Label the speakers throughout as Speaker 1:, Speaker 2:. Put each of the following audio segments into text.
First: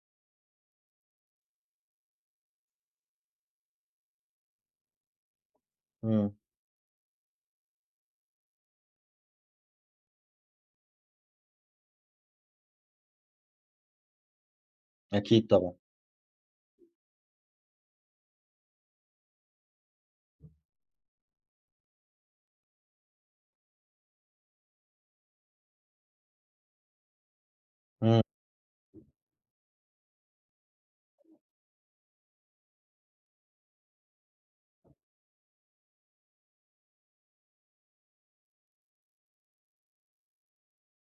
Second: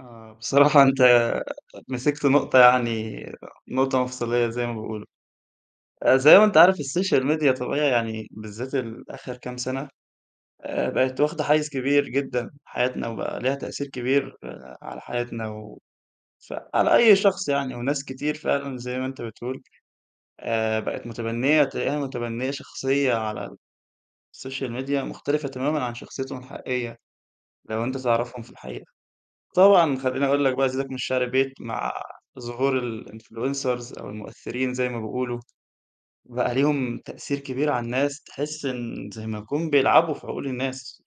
Speaker 1: آه بصراحة أنت مسكت نُقطة يعني نُقطة مفصلية زي ما بيقولوا، آآ
Speaker 2: إمم.
Speaker 1: زي ما أنت عارف الSocial Media طبيعي يعني بالذات الآخر كام سنة، آآ بَقِت واخدة حيّز كبير جدًا في حياتنا وبقى ليها تأثير كبير آآ على
Speaker 2: أكيد
Speaker 1: حياتنا
Speaker 2: طبعًا.
Speaker 1: و فعلى أي شخص يعني وناس كتير فعلًا زي ما أنت بتقول، آآ بقت مُتبنية تلاقيها مُتبنية شخصية على الSocial Media مختلفة تمامًا عن شخصيتهم الحقيقية، لو أنت
Speaker 2: إمم.
Speaker 1: تعرفهم في الحقيقة، طبعًا خلّيني اقول لَك بقى أزيدَك من الشِعر بيت مع ظهور الinfluncers أو المؤثرين زي ما بيقولوا، بقى ليهم تأثير كبير على الناس تحس إن زي ما يكون بيلعبوا في عقول الناس،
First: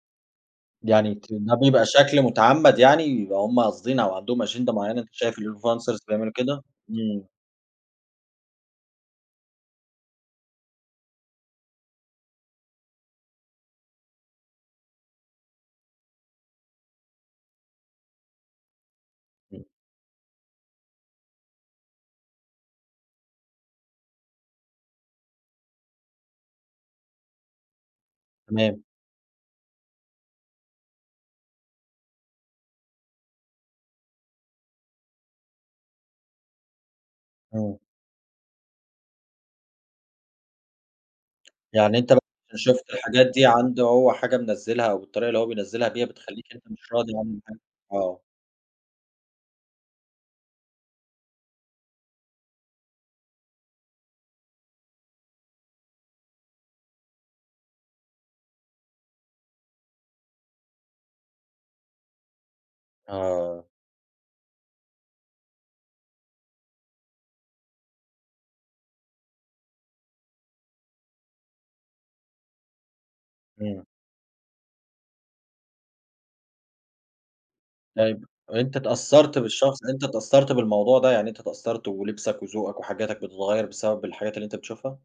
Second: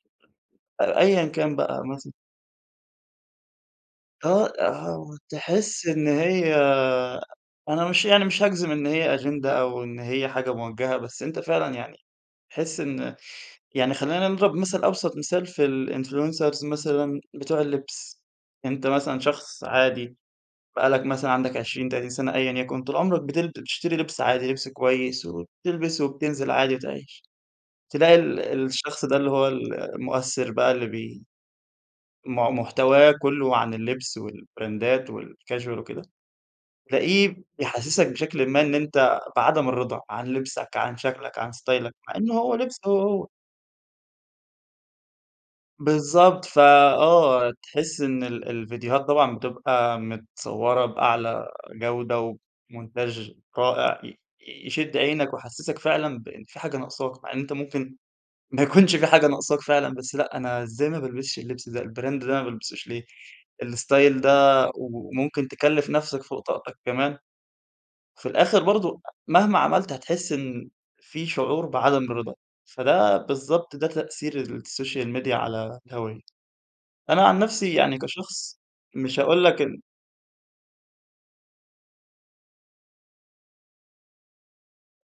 Speaker 1: آآ
Speaker 2: يعني
Speaker 1: أيًا
Speaker 2: أنتِ
Speaker 1: كان
Speaker 2: ده
Speaker 1: بقى
Speaker 2: بيبقى
Speaker 1: مثلًا.
Speaker 2: شكل مُتعمّد يعني؟ يببقى هُم قاصدين أو عندهم
Speaker 1: آه
Speaker 2: أجِندة
Speaker 1: آه
Speaker 2: معينة أنت شايف
Speaker 1: وتحس
Speaker 2: الinfluncers
Speaker 1: إن
Speaker 2: بيعملوا
Speaker 1: هي
Speaker 2: كده؟ إمم.
Speaker 1: أنا مش يعني مش هاجزم إن هي أجِندة أو إن هي حاجة مُوجَهة، بس أنت فعلًا يعني تحس إن يعني خلّينا نضرب مَثل أبسط مثال في الinfluncers مثلًا بتوع اللبس، أنت مثلًا شخص عادي بقى لّك مثلًا عندَك 20 30 سنة أيًا يكن، طول عمرَك بتل بتشتري لِبس عادي لِبس كويس وبتلبس وبتنزل عادي وتعيش، تلاقي ال
Speaker 2: تمام.
Speaker 1: الشخص ده اللي هو ال المؤثر بقى اللي بي م محتواه كُلّه عن اللبس والـبراندات والcasual وكده، تلاقيه
Speaker 2: إمم.
Speaker 1: بيحسسَك بشكل ما إن أنت بعدم الرضا عن لِبسَك، عن شكلَك، عن ستايلَك،
Speaker 2: يعني
Speaker 1: مع
Speaker 2: أنت
Speaker 1: إنه هو لبسه
Speaker 2: شُفت
Speaker 1: هو هو.
Speaker 2: الحاجات دي عنده هو حاجة منزّلها أو الطريقة اللي هو بينزّلها بيها
Speaker 1: بالضبط،
Speaker 2: بتخلّيك أنت مش راضي عنه
Speaker 1: فآه
Speaker 2: يعني؟
Speaker 1: تحِس
Speaker 2: آه.
Speaker 1: إن ال الفيديوهات طبعًا بتبقى متصوّرة بأعلى جودة وبمونتاچ رائع ي يشِد عينَك ويحسَسك فعلًا بإن في حاجة ناقصاك، مع إن أنت ممكن ما يكونش فيه حاجة ناقصاك فعلًا، بس لأ أنا إزاي ما بالبسش اللبس ده، الBrand ده ما بالبسوش ليه
Speaker 2: آه.
Speaker 1: الStyle ده وممكن تكلّف نفسَك فوق طاقتك كمان وفي الآخر برضه مهما عملت هتحِس إن في شعور بعدم الرضا، فده بالضبط
Speaker 2: إمم.
Speaker 1: ده تأثير الSocial Media على الهَوّية، أنا عن نفسي يعني
Speaker 2: طيب
Speaker 1: كشخص
Speaker 2: أنت
Speaker 1: مش
Speaker 2: اتأثّرت
Speaker 1: هاقول لك
Speaker 2: بالشخص،
Speaker 1: إن
Speaker 2: أنت اتأثّرت بالموضوع ده، يعني أنت اتأثّرت ولِبسَك وذوقَك وحاجاتَك بتتغيّر بسبب الحاجات اللي أنت بتشوفها؟